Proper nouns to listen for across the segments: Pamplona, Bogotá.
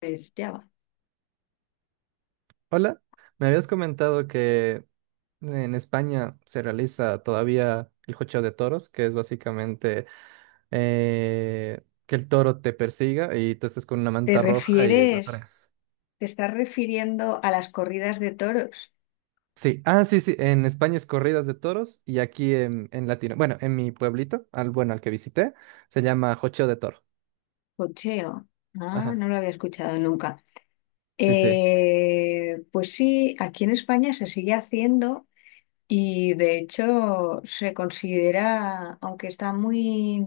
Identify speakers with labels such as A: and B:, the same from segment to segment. A: Pues ya va.
B: Hola, me habías comentado que en España se realiza todavía el jocheo de toros, que es básicamente que el toro te persiga y tú estés con una
A: ¿Te
B: manta roja y lo
A: refieres,
B: toreas.
A: te estás refiriendo a las corridas de toros?
B: Sí, ah, sí, sí, en España es corridas de toros y aquí en Latino, bueno, en mi pueblito, al bueno, al que visité, se llama jocheo de toro.
A: Cocheo. Ah,
B: Ajá,
A: no lo había escuchado nunca.
B: sí, sí.
A: Pues sí, aquí en España se sigue haciendo y de hecho se considera, aunque está muy,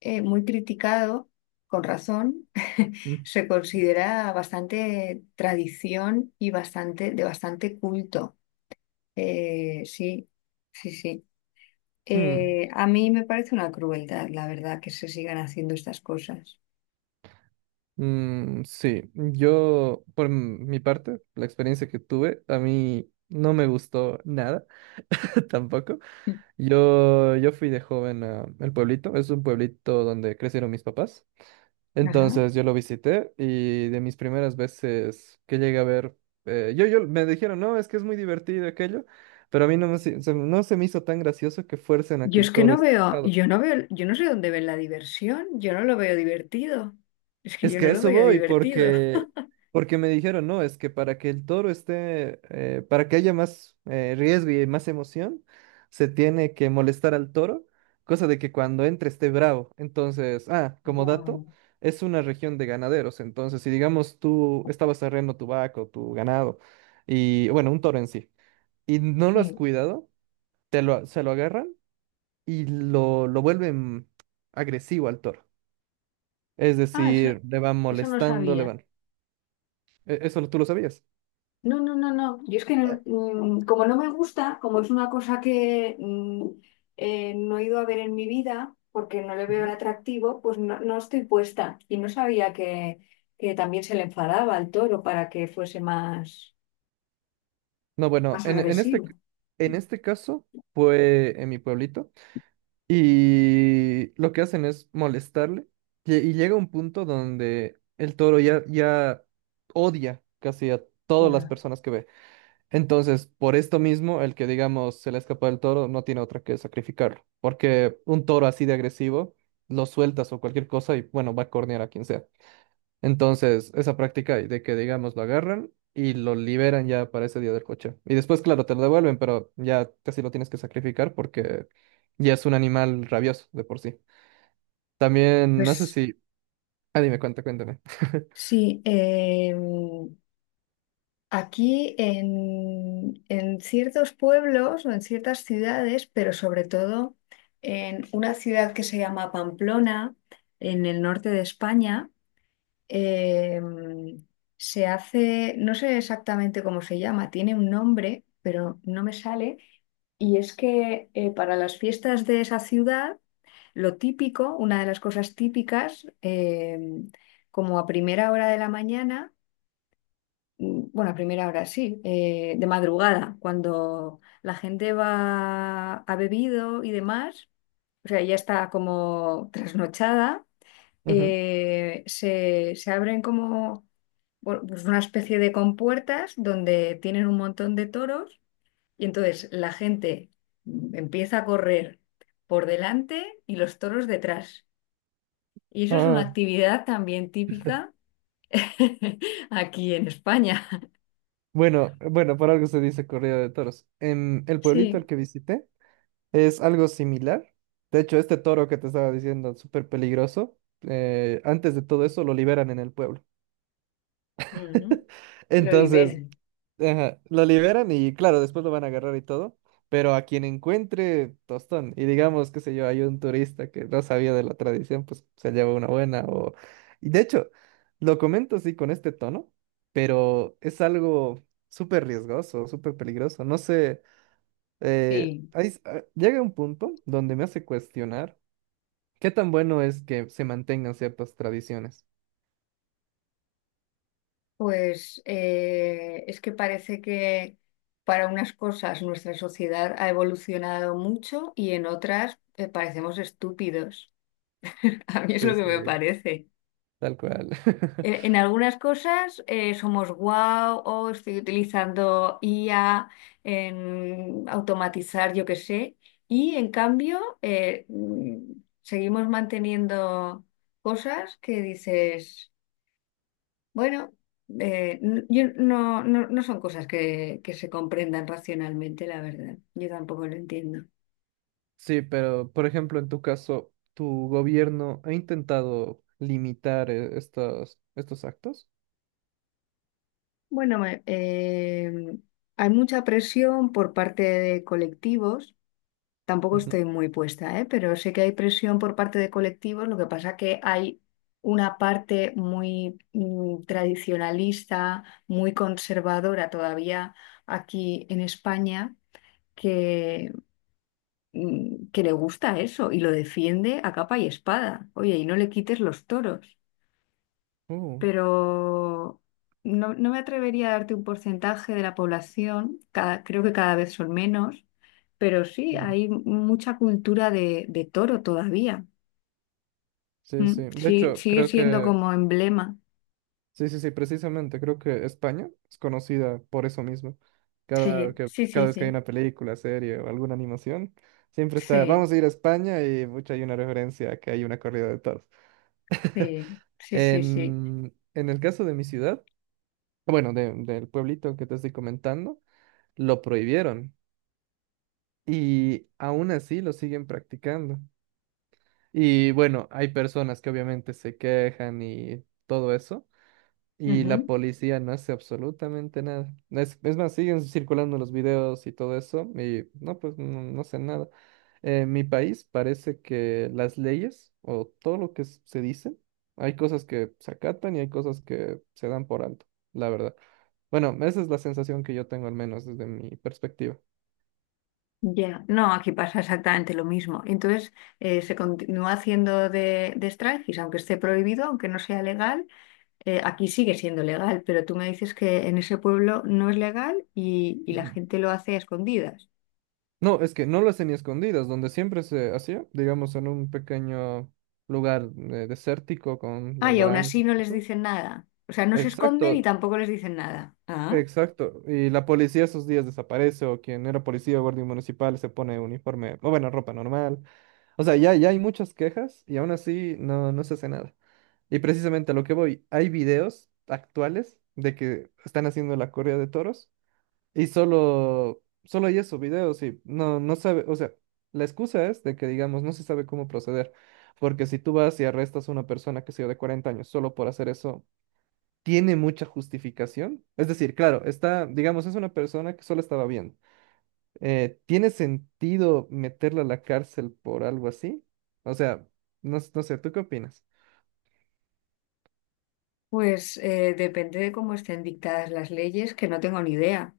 A: eh, muy criticado, con razón,
B: Mm,
A: se considera bastante tradición y bastante, de bastante culto. Sí, sí, sí.
B: mm,
A: A mí me parece una crueldad, la verdad, que se sigan haciendo estas cosas.
B: sí, yo por m- mi parte, la experiencia que tuve, a mí no me gustó nada. Tampoco.
A: Mm.
B: Yo fui de joven a el pueblito. Es un pueblito donde crecieron mis papás.
A: Ajá.
B: Entonces yo lo visité y de mis primeras veces que llegué a ver, yo me dijeron, no, es que es muy divertido aquello, pero a mí no me, se- no se me hizo tan gracioso que fuercen a que
A: Yo es
B: el
A: que
B: toro
A: no
B: esté
A: veo,
B: enojado.
A: yo no veo, yo no sé dónde ven la diversión, yo no lo veo divertido. Es que
B: Es
A: yo
B: que
A: no
B: a
A: lo
B: eso
A: veo
B: voy,
A: divertido.
B: porque me dijeron, no, es que para que el toro esté, para que haya más riesgo y más emoción, se tiene que molestar al toro, cosa de que cuando entre esté bravo. Entonces, como
A: Ya,
B: dato, es una región de ganaderos. Entonces, si digamos tú estabas arreando tu vaca o tu ganado, y bueno, un toro en sí, y no lo has
A: sí.
B: cuidado, te lo, se lo agarran y lo vuelven agresivo al toro. Es
A: Ah, eso,
B: decir, le van
A: eso no
B: molestando, le
A: sabía.
B: van E- Eso lo- tú lo sabías.
A: No, no, no, no. Yo es que
B: Ah,
A: como no me gusta, como es una cosa que no he ido a ver en mi vida porque no le veo el
B: Ujú.
A: atractivo, pues no, no estoy puesta. Y no sabía que también se le enfadaba al toro para que fuese más,
B: No, bueno,
A: más
B: en este,
A: agresivo.
B: c- en este caso fue en mi pueblito y lo que hacen es molestarle y llega un punto donde el toro ya, ya odia casi a todas las
A: Ya.
B: personas que ve. Entonces, por esto mismo, el que digamos se le escapa el toro no tiene otra que sacrificarlo, porque un toro así de agresivo lo sueltas o cualquier cosa y bueno, va a cornear a quien sea. Entonces, esa práctica de que, digamos, lo agarran y lo liberan ya para ese día del coche. Y después, claro, te lo devuelven, pero ya casi lo tienes que sacrificar porque ya es un animal rabioso de por sí. También, no sé
A: Pues
B: si... Ah, dime, cuenta, cuéntame.
A: sí, aquí en ciertos pueblos o en ciertas ciudades, pero sobre todo en una ciudad que se llama Pamplona, en el norte de España, eh, se hace, no sé exactamente cómo se llama, tiene un nombre, pero no me sale, y es que para las fiestas de esa ciudad, lo típico, una de las cosas típicas, como a primera hora de la mañana, bueno, a primera hora sí, de madrugada, cuando la gente va, ha bebido y demás, o sea, ya está como trasnochada,
B: Ujú.
A: se abren como bueno, pues una especie de compuertas donde tienen un montón de toros y entonces la gente empieza a correr por delante y los toros detrás. Y eso es una
B: Ah,
A: actividad también típica aquí en España.
B: bueno, bueno, por algo se dice corrida de toros. En el pueblito al
A: Sí.
B: que visité es algo similar. De hecho, este toro que te estaba diciendo, súper peligroso, antes de todo eso lo liberan en el pueblo.
A: Ujú. Lo
B: Entonces,
A: liberan,
B: Ajá, lo liberan y claro, después lo van a agarrar y todo, pero a quien encuentre tostón, y digamos, qué sé yo, hay un turista que no sabía de la tradición, pues se lleva una buena o... Y de hecho, lo comento así con este tono, pero es algo súper riesgoso, súper peligroso. No sé,
A: sí.
B: hay s- llega un punto donde me hace cuestionar qué tan bueno es que se mantengan ciertas tradiciones.
A: Pues es que parece que para unas cosas nuestra sociedad ha evolucionado mucho y en otras parecemos estúpidos. A mí es lo que me
B: Este,
A: parece.
B: tal cual.
A: En algunas cosas somos guau o estoy utilizando IA en automatizar, yo qué sé, y en cambio seguimos manteniendo cosas que dices. Bueno, yo no son cosas que se comprendan racionalmente, la verdad. Yo tampoco lo entiendo.
B: Sí, pero por ejemplo, en tu caso, ¿tu gobierno ha intentado limitar estos actos?
A: Bueno, hay mucha presión por parte de colectivos. Tampoco
B: Ujú.
A: estoy muy puesta, ¿eh? Pero sé que hay presión por parte de colectivos. Lo que pasa que hay una parte muy tradicionalista, muy conservadora todavía aquí en España. Que que le gusta eso y lo defiende a capa y espada. Oye, y no le quites los toros.
B: Uh,
A: Pero no, no me atrevería a darte un porcentaje de la población, creo que cada vez son menos, pero sí,
B: mm.
A: hay mucha cultura de toro todavía.
B: Sí, sí.
A: Mm,
B: De
A: sí,
B: hecho,
A: sigue
B: creo
A: siendo
B: que,
A: como emblema.
B: sí, sí, sí, precisamente, creo que España es conocida por eso mismo. Cada,
A: Sí,
B: que,
A: sí, sí,
B: cada vez que hay
A: sí,
B: una película, serie o alguna animación, siempre está,
A: sí,
B: vamos a ir a España y mucha hay una referencia a que hay una corrida de toros.
A: sí, sí, sí, sí.
B: En el caso de mi ciudad, bueno, de- del pueblito que te estoy comentando, lo prohibieron. Y aún así lo siguen practicando. Y bueno, hay personas que obviamente se quejan y todo eso, y la
A: Ujú.
B: policía no hace absolutamente nada. Es más, siguen circulando los videos y todo eso, y no, pues no, no hacen nada. En mi país parece que las leyes o todo lo que s- se dice, hay cosas que se acatan y hay cosas que se dan por alto, la verdad. Bueno, esa es la sensación que yo tengo al menos desde mi perspectiva.
A: Ya, no, aquí pasa exactamente lo mismo. Entonces, se continúa haciendo de striptease, aunque esté prohibido, aunque no sea legal, aquí sigue siendo legal, pero tú me dices que en ese pueblo no es legal y la
B: Ujú.
A: gente lo hace a escondidas.
B: No, es que no lo hacen ni escondidas, donde siempre se hacía, digamos, en un pequeño lugar desértico con
A: Ah,
B: las Ah,
A: y aún
B: barandas
A: así
B: sí,
A: no
B: y
A: les
B: eso.
A: dicen nada. O sea, no se esconden y
B: Exacto,
A: tampoco les dicen nada.
B: exacto. Y la policía esos días desaparece, o quien era policía o guardia municipal se pone uniforme, o bueno, ropa normal. O sea, ya, ya hay muchas quejas y aún así no, no se hace nada. Y precisamente a lo que voy, hay videos actuales de que están haciendo la corrida de toros y solo, solo hay esos videos y no, no sabe, o sea, la excusa es de que, digamos, no se sabe cómo proceder, porque si tú vas y arrestas a una persona que sea de 40 años solo por hacer eso, ¿tiene mucha justificación? Es decir, claro, está, digamos, es una persona que solo estaba viendo. ¿Tiene sentido meterla a la cárcel por algo así? O sea, no, s- no sé, ¿tú qué opinas?
A: Depende de cómo estén dictadas las leyes, que no tengo ni idea.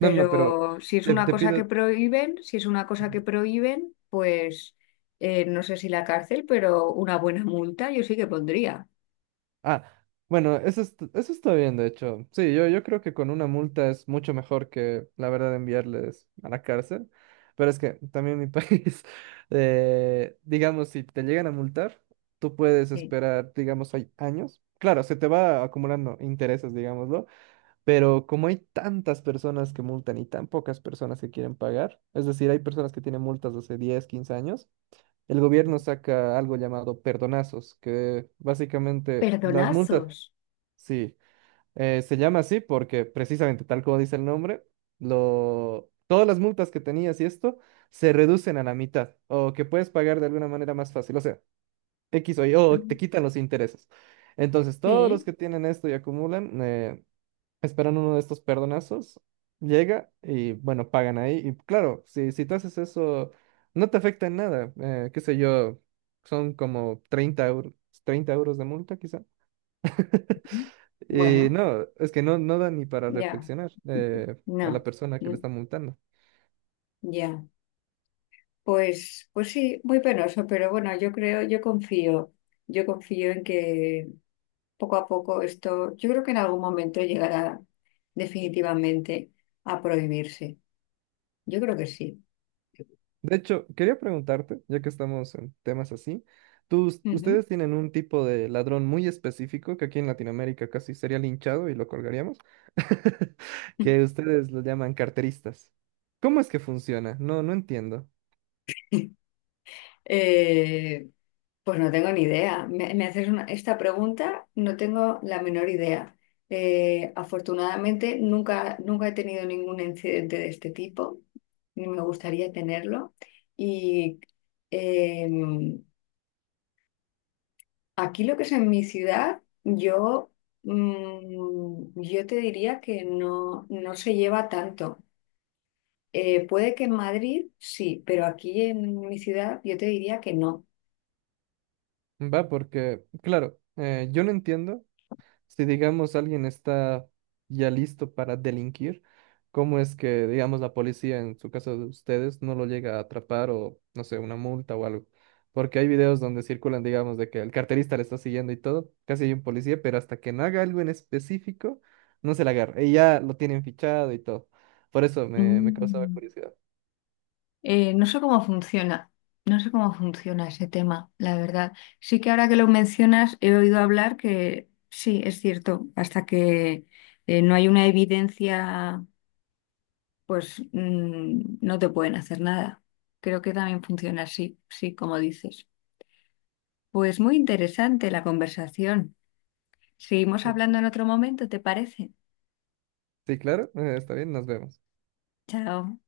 B: No, no, no, pero
A: si es
B: te,
A: una
B: te
A: cosa
B: pido...
A: que prohíben, si es una cosa que prohíben, pues no sé si la cárcel, pero una buena multa yo sí que pondría.
B: Ah, bueno, eso, est- eso está bien, de hecho. Sí, yo creo que con una multa es mucho mejor que, la verdad, enviarles a la cárcel. Pero es que también mi país, digamos, si te llegan a multar, tú puedes
A: Sí.
B: esperar, digamos, hay años. Claro, se te va acumulando intereses, digámoslo, pero como hay tantas personas que multan y tan pocas personas que quieren pagar, es decir, hay personas que tienen multas de hace 10, 15 años, el gobierno saca algo llamado perdonazos, que básicamente las multas,
A: Perdonazos.
B: sí, se llama así porque precisamente tal como dice el nombre, lo, todas las multas que tenías y esto se reducen a la mitad o que puedes pagar de alguna manera más fácil, o sea, X o Y, o
A: Ujú.
B: te quitan los intereses. Entonces, todos los
A: Sí.
B: que tienen esto y acumulan, esperan uno de estos perdonazos, llega y bueno, pagan ahí. Y claro, si, si tú haces eso, no te afecta en nada. Qué sé yo, son como 30 euros, 30 euros de multa quizá.
A: Ujú.
B: Y
A: Bueno,
B: no, es que no, no da ni para
A: ya,
B: reflexionar a la
A: no,
B: persona que
A: mm,
B: le está multando.
A: ya. Pues sí, muy penoso, pero bueno, yo confío en que poco a poco esto, yo creo que en algún momento llegará definitivamente a prohibirse. Yo creo que sí.
B: De hecho, quería preguntarte, ya que estamos en temas así, ¿tus-
A: Ujú.
B: ustedes tienen un tipo de ladrón muy específico que aquí en Latinoamérica casi sería linchado y lo colgaríamos, que ustedes lo llaman carteristas? ¿Cómo es que funciona? No, no entiendo.
A: Eh, pues no tengo ni idea. Esta pregunta, no tengo la menor idea. Afortunadamente nunca he tenido ningún incidente de este tipo, ni me gustaría tenerlo. Y eh, aquí lo que es en mi ciudad, yo te diría que no, no se lleva tanto. Puede que en Madrid sí, pero aquí en mi ciudad yo te diría que no.
B: Va, porque, claro, yo no entiendo si digamos alguien está ya listo para delinquir, ¿cómo es que, digamos, la policía, en su caso de ustedes, no lo llega a atrapar o, no sé, una multa o algo? Porque hay videos donde circulan, digamos, de que el carterista le está siguiendo y todo, casi hay un policía, pero hasta que no haga algo en específico, no se la agarra. Y ya lo tienen fichado y todo. Por eso me, me causaba
A: Mm.
B: curiosidad.
A: No sé cómo funciona, no sé cómo funciona ese tema, la verdad. Sí que ahora que lo mencionas he oído hablar que sí, es cierto, hasta que no hay una evidencia, pues no te pueden hacer nada. Creo que también funciona así, sí, como dices. Pues muy interesante la conversación. Seguimos
B: Mm.
A: hablando en otro momento, ¿te parece?
B: Sí, claro, está bien, nos vemos.
A: Chao.